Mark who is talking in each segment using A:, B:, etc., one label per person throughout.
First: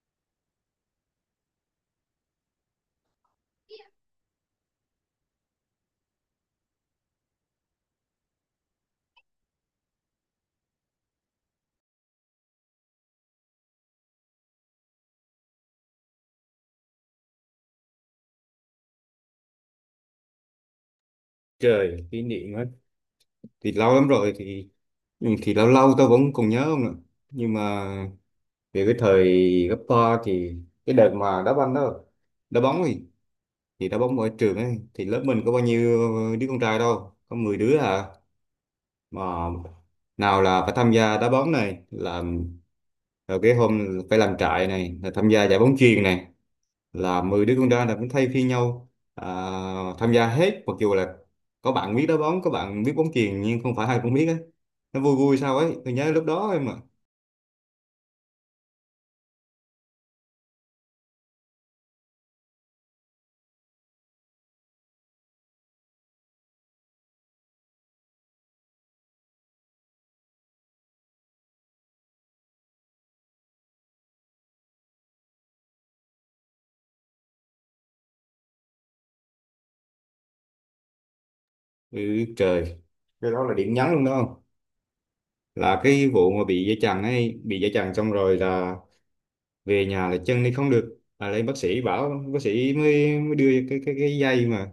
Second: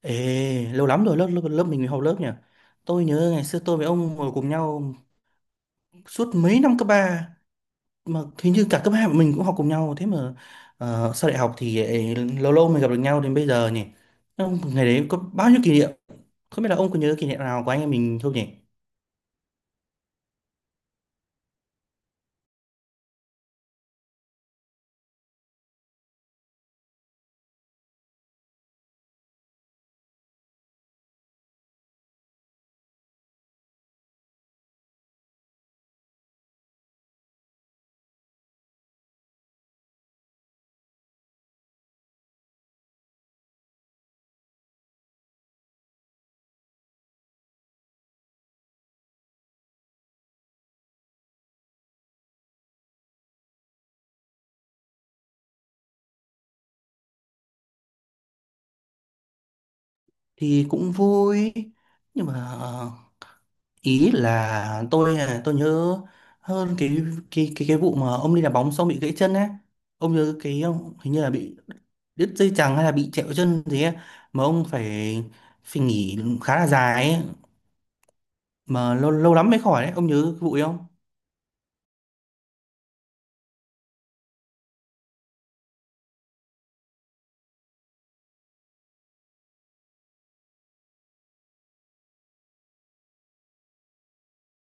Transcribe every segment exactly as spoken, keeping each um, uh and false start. A: Ê, lâu lắm rồi lớp lớp, lớp mình học lớp nhỉ. Tôi nhớ ngày xưa tôi với ông ngồi cùng nhau suốt mấy năm cấp ba, mà hình như cả cấp hai mình cũng học cùng nhau. Thế mà ờ, sau đại học thì ấy, lâu lâu mới gặp được nhau đến bây giờ nhỉ. Ông ngày đấy có bao nhiêu kỷ niệm? Không biết là ông có nhớ kỷ niệm nào của anh em mình không nhỉ?
B: Trời, kỷ niệm á thì lâu lắm rồi thì ừ, thì lâu lâu tôi vẫn còn nhớ không ạ. Nhưng mà về cái thời cấp ba thì cái đợt mà đá banh đó, đá bóng thì thì đá bóng ở trường ấy, thì lớp mình có bao nhiêu đứa con trai đâu, có mười đứa à. Mà nào là phải tham gia đá bóng này, làm rồi cái hôm phải làm trại này, là tham gia giải bóng chuyền này. Là mười đứa con trai là cũng thay phiên nhau à, tham gia hết, mặc dù là có bạn biết đá bóng có bạn biết bóng chuyền nhưng không phải ai cũng biết ấy, nó vui vui sao ấy, tôi nhớ lúc đó em mà.
A: Thì cũng vui, nhưng mà ờ, ý là tôi à, tôi nhớ hơn cái cái cái cái vụ mà ông đi đá bóng xong bị gãy chân á, ông nhớ cái ông hình như là bị đứt dây chằng hay là bị trẹo chân gì ấy, mà ông phải phải nghỉ khá là dài ấy, mà lâu lâu lắm mới khỏi đấy, ông nhớ cái vụ ấy không?
B: Ừ, trời, cái đó là điểm nhấn luôn đó không, là cái vụ mà bị dây chằng ấy, bị dây chằng xong rồi là về nhà là chân đi không được, là lên bác sĩ bảo, bác sĩ mới, mới đưa cái cái cái dây mà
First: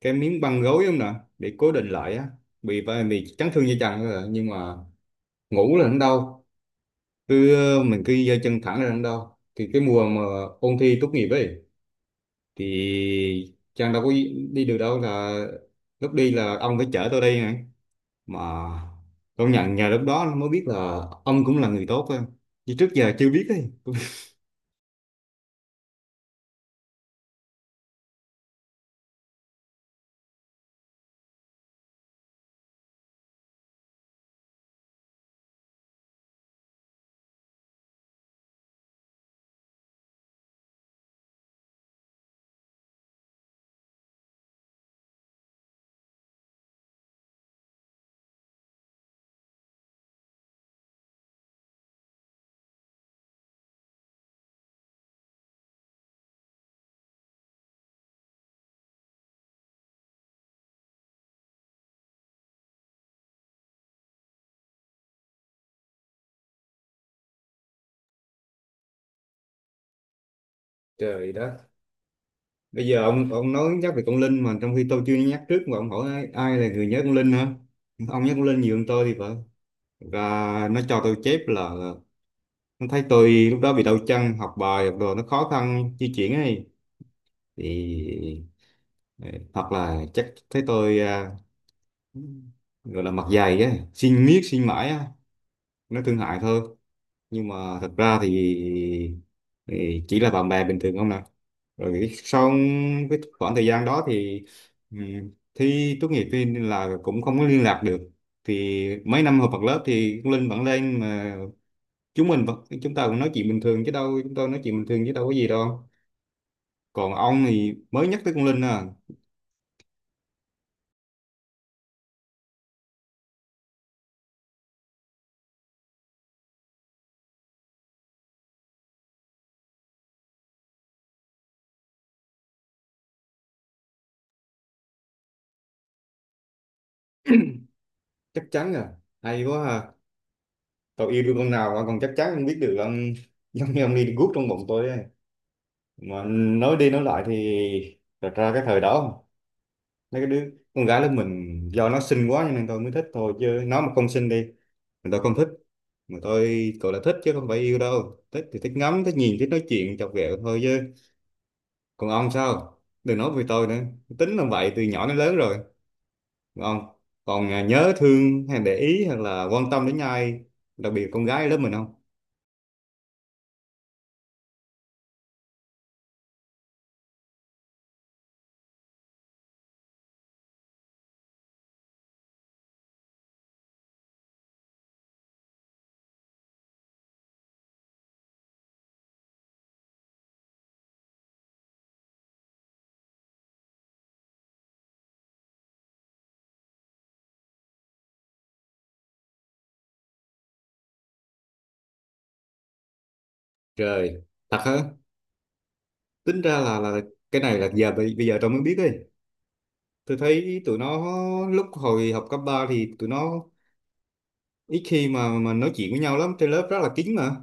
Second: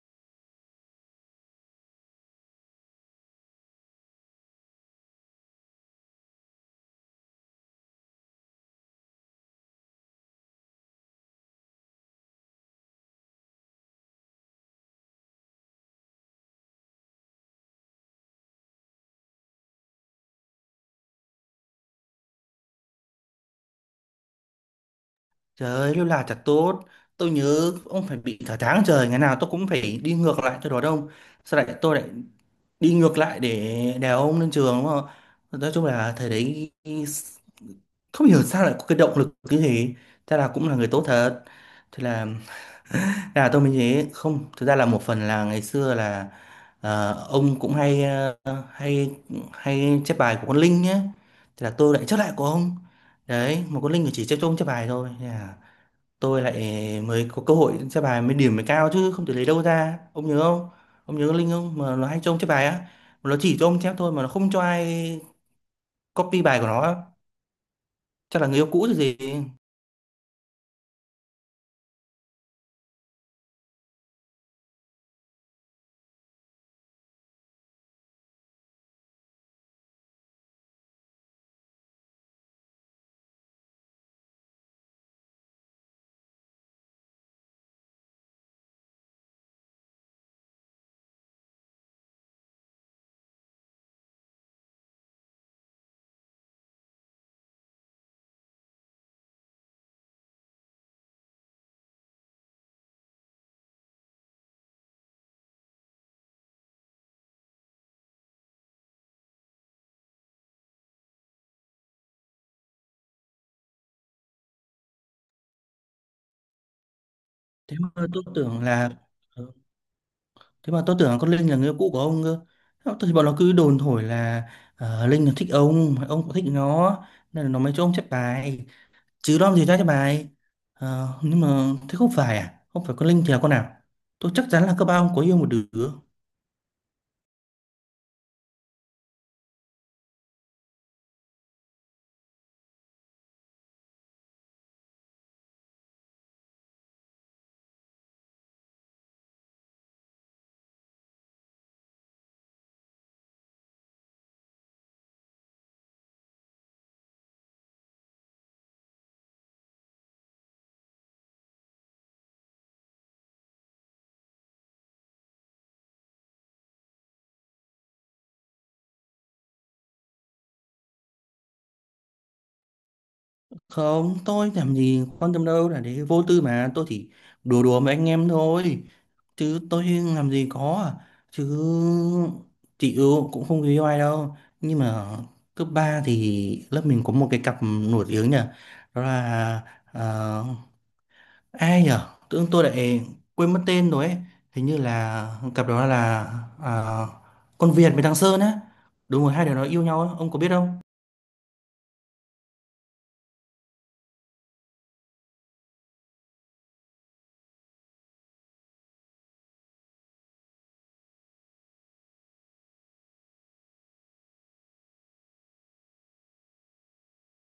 B: cái miếng băng gối không nè, để cố định lại á, bị bị chấn thương dây chằng thôi à. Nhưng mà ngủ là nó đau, cứ ờ, mình cứ giơ chân thẳng ra đằng đâu, thì cái mùa mà ôn thi tốt nghiệp ấy thì Trang đâu có đi được đâu, là lúc đi là ông phải chở tôi đi này. Mà công nhận nhờ lúc đó mới biết là ông cũng là người tốt á, chứ trước giờ chưa biết ấy.
A: Trời ơi, lâu là thật tốt. Tôi nhớ ông phải bị cả tháng trời, ngày nào tôi cũng phải đi ngược lại cho đó đông, sau lại tôi lại đi ngược lại để đèo ông lên trường đúng không? Nói chung là thời đấy không hiểu sao lại có cái động lực như thế, thế là cũng là người tốt thật. Thế là là tôi mới thế, không, thực ra là một phần là ngày xưa là ờ, ông cũng hay ờ, hay hay chép bài của con Linh nhé, thế là tôi lại chép lại của ông đấy. Mà con Linh chỉ chép cho ông chép bài thôi, thế là tôi lại mới có cơ hội chép bài, mới điểm mới cao chứ không thể lấy đâu ra, ông nhớ không? Ông nhớ con Linh không, mà nó hay cho ông chép bài á, mà nó chỉ cho ông chép thôi, mà nó không cho ai copy bài của nó á. Chắc là người yêu cũ rồi gì.
B: Trời đất, bây giờ ông ông nói nhắc về con Linh, mà trong khi tôi chưa nhắc trước mà ông hỏi ai, ai là người nhớ con Linh hả? Ông nhắc con Linh nhiều hơn tôi thì phải. Và nó cho tôi chép là nó thấy tôi lúc đó bị đau chân, học bài học đồ nó khó khăn di chuyển ấy, thì hoặc là chắc thấy tôi à, gọi là mặt dày á, xin miết xin mãi á, nó thương hại thôi. Nhưng mà thật ra thì, thì chỉ là bạn bè bình thường không nè. Rồi sau cái khoảng thời gian đó thì ừm, thi tốt nghiệp thì là cũng không có liên lạc được. Thì mấy năm học bằng lớp thì con Linh vẫn lên mà, chúng mình vẫn chúng ta cũng nói chuyện bình thường chứ đâu, chúng tôi nói chuyện bình thường chứ đâu có gì đâu. Còn ông thì
A: Thế mà
B: mới nhắc
A: tôi
B: tới con Linh
A: tưởng
B: à.
A: là ờ, thế mà tôi tưởng là con Linh là người yêu cũ của ông cơ. Thế thì bọn nó cứ đồn thổi là ờ, Linh là thích ông ông cũng thích nó, nên là nó mới cho ông chép bài, chứ đó làm gì ra chép bài. Ờ, nhưng mà thế không phải à, không phải con Linh thì là con nào? Tôi chắc chắn là cấp ba ông có yêu một đứa.
B: Chắc chắn à? Hay quá à! Tôi yêu đương con nào mà còn chắc chắn không biết được ông, giống như ông đi guốc trong bụng tôi ấy. Mà nói đi nói lại thì thật ra cái thời đó, mấy cái đứa con gái lớp mình do nó xinh quá cho nên tôi mới thích thôi, chứ nó mà không xinh đi thì tôi không thích. Mà tôi gọi là thích chứ không phải yêu đâu, thích thì thích ngắm thích nhìn thích nói chuyện chọc ghẹo thôi chứ. Còn ông sao, đừng nói về tôi nữa, tính là vậy từ nhỏ đến lớn rồi. Còn ông còn à, nhớ thương hay để ý hay là quan tâm đến ai, đặc biệt con gái lớp mình không?
A: Không, tôi làm gì quan tâm đâu, là để vô tư mà, tôi chỉ đùa đùa với anh em thôi, chứ tôi làm gì có à. Chứ chị Ưu cũng không yêu ai đâu, nhưng mà cấp ba thì lớp mình có một cái cặp nổi tiếng nhỉ, đó là ờ, ai nhỉ, tự dưng tôi lại quên mất tên rồi ấy. Hình như là cặp đó là ờ, con Việt với thằng Sơn á, đúng rồi, hai đứa nó yêu nhau á, ông có biết không?
B: Trời, thật hả? Tính ra là là cái này là giờ bây bây giờ tao mới biết ấy. Tôi thấy tụi nó lúc hồi học cấp ba thì tụi nó ít khi mà mà nói chuyện với nhau lắm, trên lớp rất là kín mà,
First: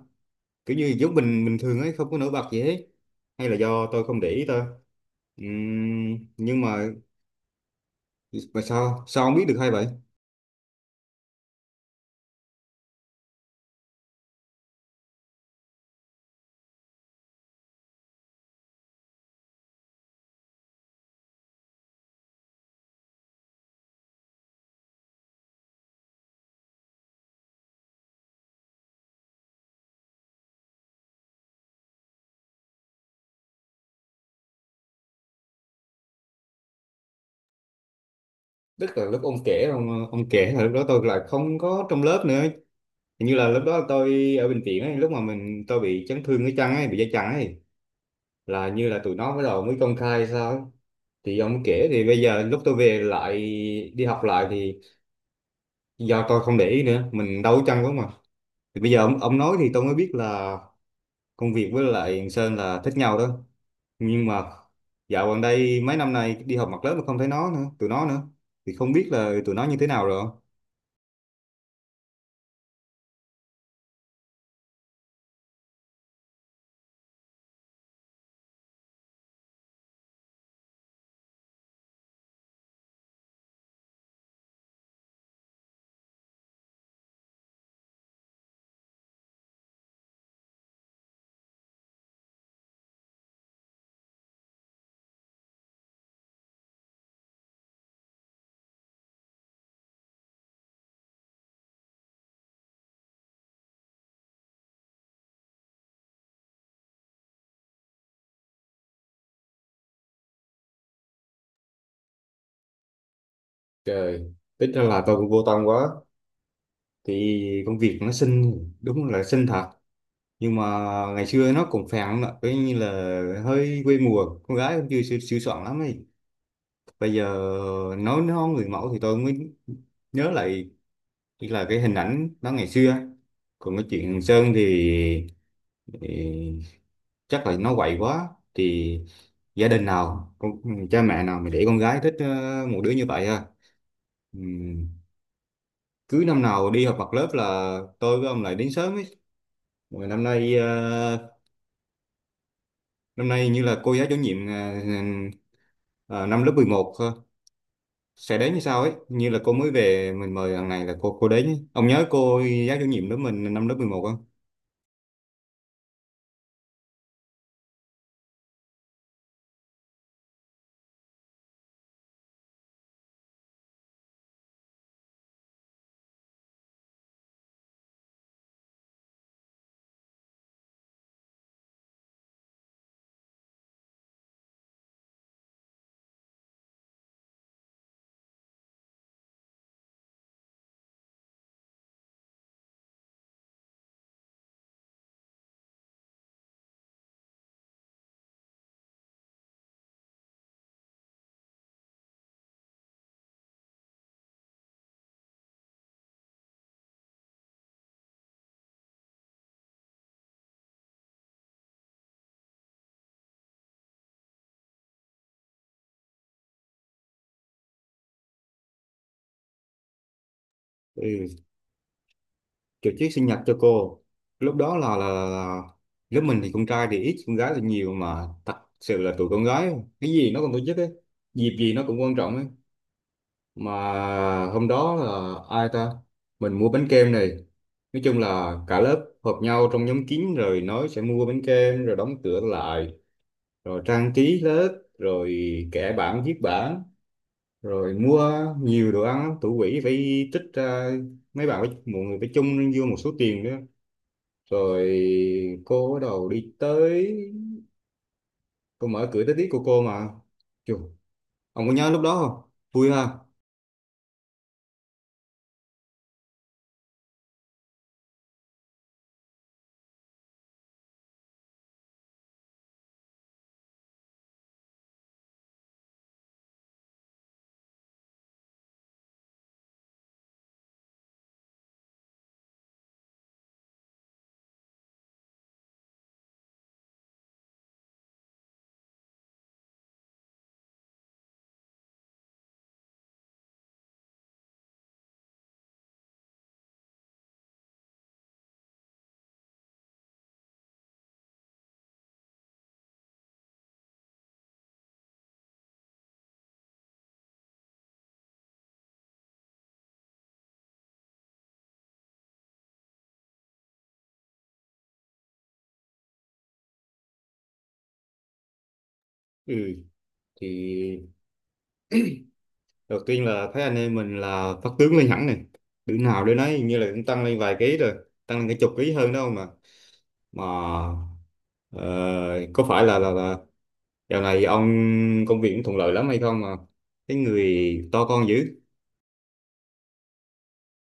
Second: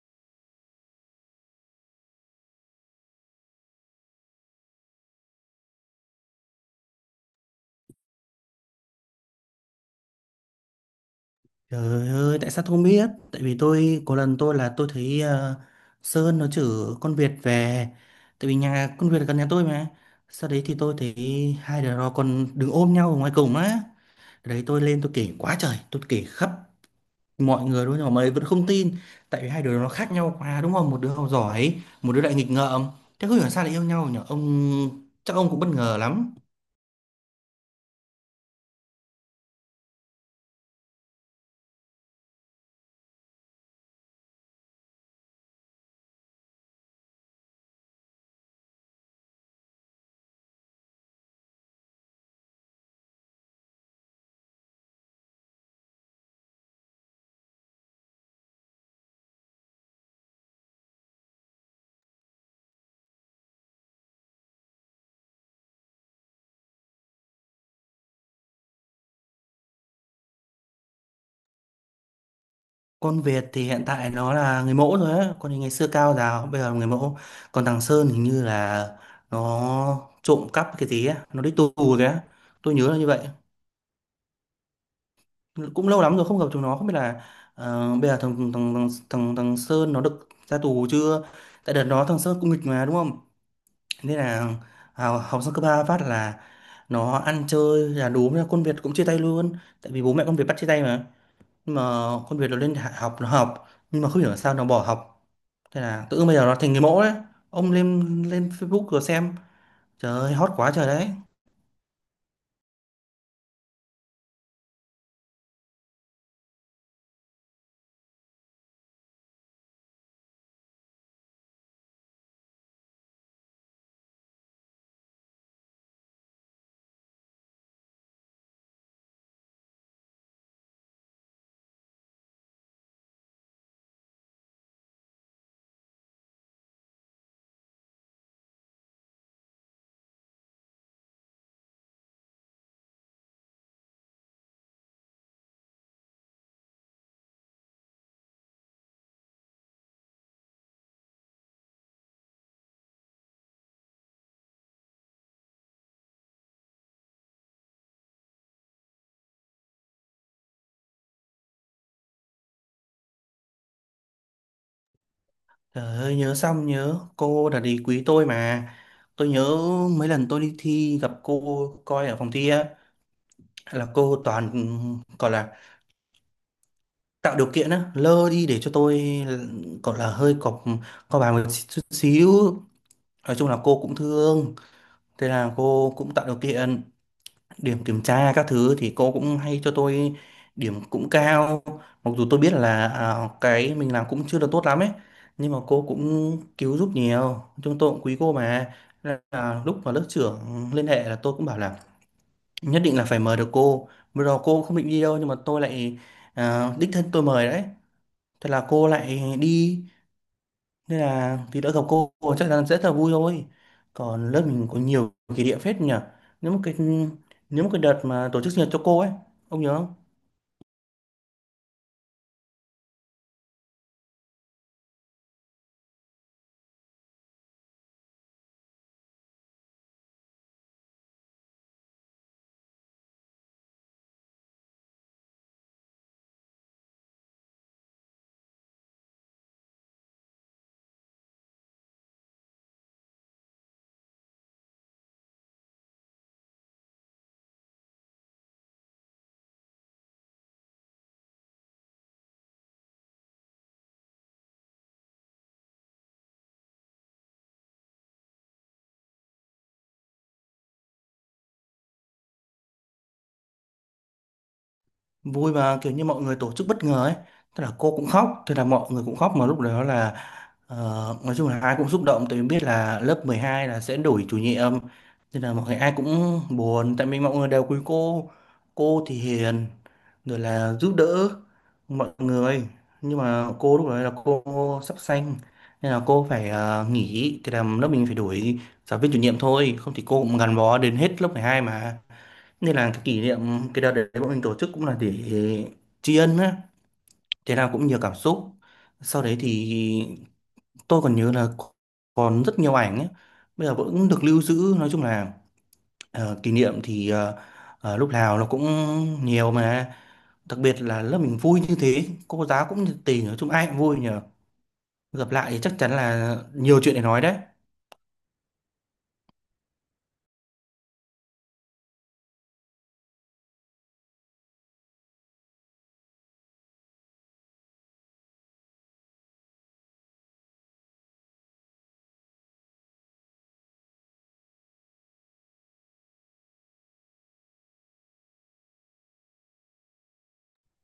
B: kiểu như giống mình bình thường ấy, không có nổi bật gì hết, hay là do tôi không để ý thôi. Ừm, nhưng mà mà sao sao ông biết được hay vậy?
A: Trời ơi, tại sao tôi không biết? Tại vì tôi, có lần tôi là tôi thấy ờ, Sơn nó chửi con Việt về. Tại vì nhà con Việt là gần nhà tôi mà. Sau đấy thì tôi thấy hai đứa nó còn đứng ôm nhau ở ngoài cổng á. Đấy, tôi lên tôi kể quá trời, tôi kể khắp mọi người luôn, nhưng mà mọi người vẫn không tin. Tại vì hai đứa nó khác nhau quá đúng không? Một đứa học giỏi, một đứa lại nghịch ngợm. Thế không hiểu sao lại yêu nhau nhỉ? Ông, chắc ông cũng bất ngờ lắm.
B: Tức là lúc ông kể, ông ông kể là lúc đó tôi lại không có trong lớp nữa, hình như là lúc đó tôi ở bệnh viện ấy, lúc mà mình tôi bị chấn thương cái chân ấy, bị dây chằng ấy, là như là tụi nó bắt đầu mới công khai sao ấy, thì ông kể. Thì bây giờ lúc tôi về lại đi học lại thì do tôi không để ý nữa, mình đâu có chăng quá mà. Thì bây giờ ông, ông nói thì tôi mới biết là công việc với lại thằng Sơn là thích nhau đó. Nhưng mà dạo gần đây mấy năm nay đi học mặt lớp mà không thấy nó nữa, tụi nó nữa, thì không biết là tụi nó như thế nào rồi.
A: Con Việt thì hiện tại nó là người mẫu rồi á, còn thì ngày xưa cao giáo, bây giờ là người mẫu. Còn thằng Sơn hình như là nó trộm cắp cái gì á, nó đi tù rồi á. Tôi nhớ là như vậy. Cũng lâu lắm rồi không gặp chúng nó, không biết là ờ, bây giờ thằng thằng, thằng thằng thằng Sơn nó được ra tù chưa? Tại đợt đó thằng Sơn cũng nghịch mà đúng không? Nên là học, học xong cấp ba phát là nó ăn chơi, là đúng là con Việt cũng chia tay luôn, tại vì bố mẹ con Việt bắt chia tay mà. Nhưng mà con Việt nó lên hạ- học nó học, nhưng mà không hiểu là sao nó bỏ học. Thế là tự dưng bây giờ nó thành người mẫu đấy. Ông lên lên Facebook rồi xem. Trời ơi, hot quá trời đấy.
B: Trời, ít ra là tôi cũng vô tâm quá thì công việc nó xinh, đúng là xinh thật, nhưng mà ngày xưa nó cũng phèn lắm ạ, coi như là hơi quê mùa, con gái cũng chưa sửa soạn lắm ấy. Bây giờ nói nó người mẫu thì tôi mới nhớ lại là cái hình ảnh nó ngày xưa. Còn cái chuyện Hằng Sơn thì, thì chắc là nó quậy quá thì gia đình nào con, cha mẹ nào mà để con gái thích ờ, một đứa như vậy ha. Ừm, cứ năm nào đi họp mặt lớp là tôi với ông lại đến sớm ấy. Rồi năm nay ờ, năm nay như là cô giáo chủ nhiệm ờ, ờ, năm lớp mười một sẽ đến như sau ấy, như là cô mới về mình mời thằng này là cô cô đến ấy. Ông nhớ cô giáo chủ nhiệm lớp mình năm lớp mười một không?
A: Trời ơi, nhớ, xong nhớ cô là đi quý tôi mà. Tôi nhớ mấy lần tôi đi thi gặp cô coi ở phòng thi á, là cô toàn gọi là tạo điều kiện á, lơ đi để cho tôi gọi là hơi cọc co bài một chút xíu. Nói chung là cô cũng thương, thế là cô cũng tạo điều kiện. Điểm kiểm tra các thứ thì cô cũng hay cho tôi điểm cũng cao, mặc dù tôi biết là à, cái mình làm cũng chưa được tốt lắm ấy, nhưng mà cô cũng cứu giúp nhiều, chúng tôi cũng quý cô mà. Nên là lúc mà lớp trưởng liên hệ là tôi cũng bảo là nhất định là phải mời được cô. Bây giờ cô không định đi đâu, nhưng mà tôi lại à, đích thân tôi mời đấy, thế là cô lại đi. Nên là thì đỡ, gặp cô chắc chắn sẽ rất là vui thôi. Còn lớp mình có nhiều kỷ niệm phết nhỉ. nếu một cái Nếu một cái đợt mà tổ chức sinh nhật cho cô ấy, ông nhớ không?
B: Ừ, tổ chức sinh nhật cho cô lúc đó là, là, là lớp mình thì con trai thì ít con gái thì nhiều, mà thật sự là tụi con gái cái gì nó cũng tổ chức ấy, dịp gì nó cũng quan trọng ấy. Mà hôm đó là ai ta, mình mua bánh kem này, nói chung là cả lớp họp nhau trong nhóm kín rồi nói sẽ mua bánh kem rồi đóng cửa lại, rồi trang trí lớp, rồi kẻ bảng viết bảng, rồi mua nhiều đồ ăn lắm. Thủ quỹ phải tích ra, mấy bạn phải, mọi người phải chung vô một số tiền nữa, rồi cô bắt đầu đi tới, cô mở cửa tới tiếp của cô mà. Chù, ông có nhớ lúc đó không, vui ha?
A: Vui mà, kiểu như mọi người tổ chức bất ngờ ấy, tức là cô cũng khóc, thế là mọi người cũng khóc. Mà lúc đó là ờ, nói chung là ai cũng xúc động, tại vì biết là lớp mười hai là sẽ đổi chủ nhiệm, nên là mọi người ai cũng buồn, tại vì mọi người đều quý cô. Cô thì hiền rồi là giúp đỡ mọi người, nhưng mà cô lúc đấy là cô sắp sanh nên là cô phải ờ, nghỉ, thì làm lớp mình phải đổi giáo viên chủ nhiệm thôi, không thì cô cũng gắn bó đến hết lớp mười hai mà. Nên là cái kỷ niệm cái đợt đấy bọn mình tổ chức cũng là để tri ân á, thế nào cũng nhiều cảm xúc. Sau đấy thì tôi còn nhớ là còn rất nhiều ảnh ấy. Bây giờ vẫn được lưu giữ. Nói chung là ờ, kỷ niệm thì ờ, ờ, lúc nào nó cũng nhiều mà. Đặc biệt là lớp mình vui như thế, cô giáo cũng nhiệt tình, nói chung ai cũng vui nhờ. Gặp lại thì chắc chắn là nhiều chuyện để nói đấy.
B: Ừ thì đầu tiên là thấy anh em mình là phát tướng lên hẳn này, đứa nào đứa nấy hình như là cũng tăng lên vài ký rồi, tăng lên cả chục ký hơn đâu mà. Mà ờ, có phải là là là dạo này ông công việc cũng thuận lợi lắm hay không mà cái người to con dữ?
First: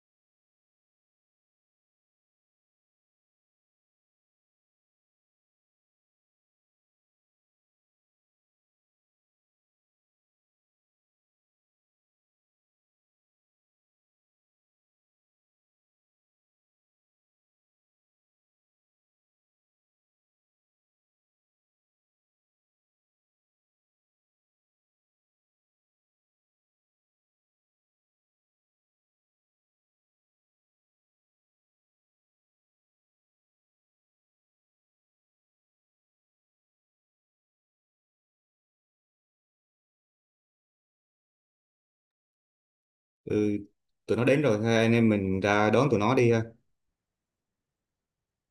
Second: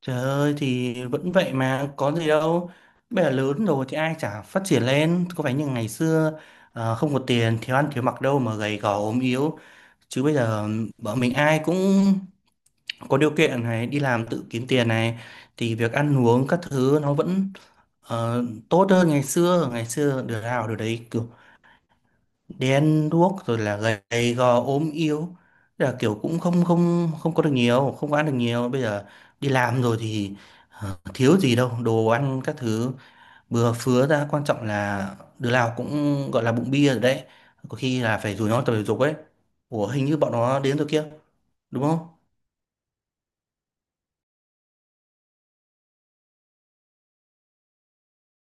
A: Trời ơi, thì vẫn vậy mà có gì đâu. Bây giờ lớn rồi thì ai chả phát triển lên, có phải như ngày xưa ờ, không có tiền, thiếu ăn thiếu mặc đâu mà gầy gò ốm yếu. Chứ bây giờ bọn mình ai cũng có điều kiện này, đi làm tự kiếm tiền này, thì việc ăn uống các thứ nó vẫn ờ, tốt hơn ngày xưa. Ngày xưa được nào được đấy, đen đuốc rồi là gầy gò ốm yếu. Thế là kiểu cũng không không không có được nhiều, không có ăn được nhiều. Bây giờ đi làm rồi thì ờ, thiếu gì đâu đồ ăn các thứ, bừa phứa ra. Quan trọng là đứa nào cũng gọi là bụng bia rồi đấy, có khi là phải rủ nhau tập thể dục ấy. Ủa, hình như bọn nó đến rồi kia đúng không?
B: Ừ, tụi nó đến rồi, thôi anh em mình ra đón tụi nó đi, ha.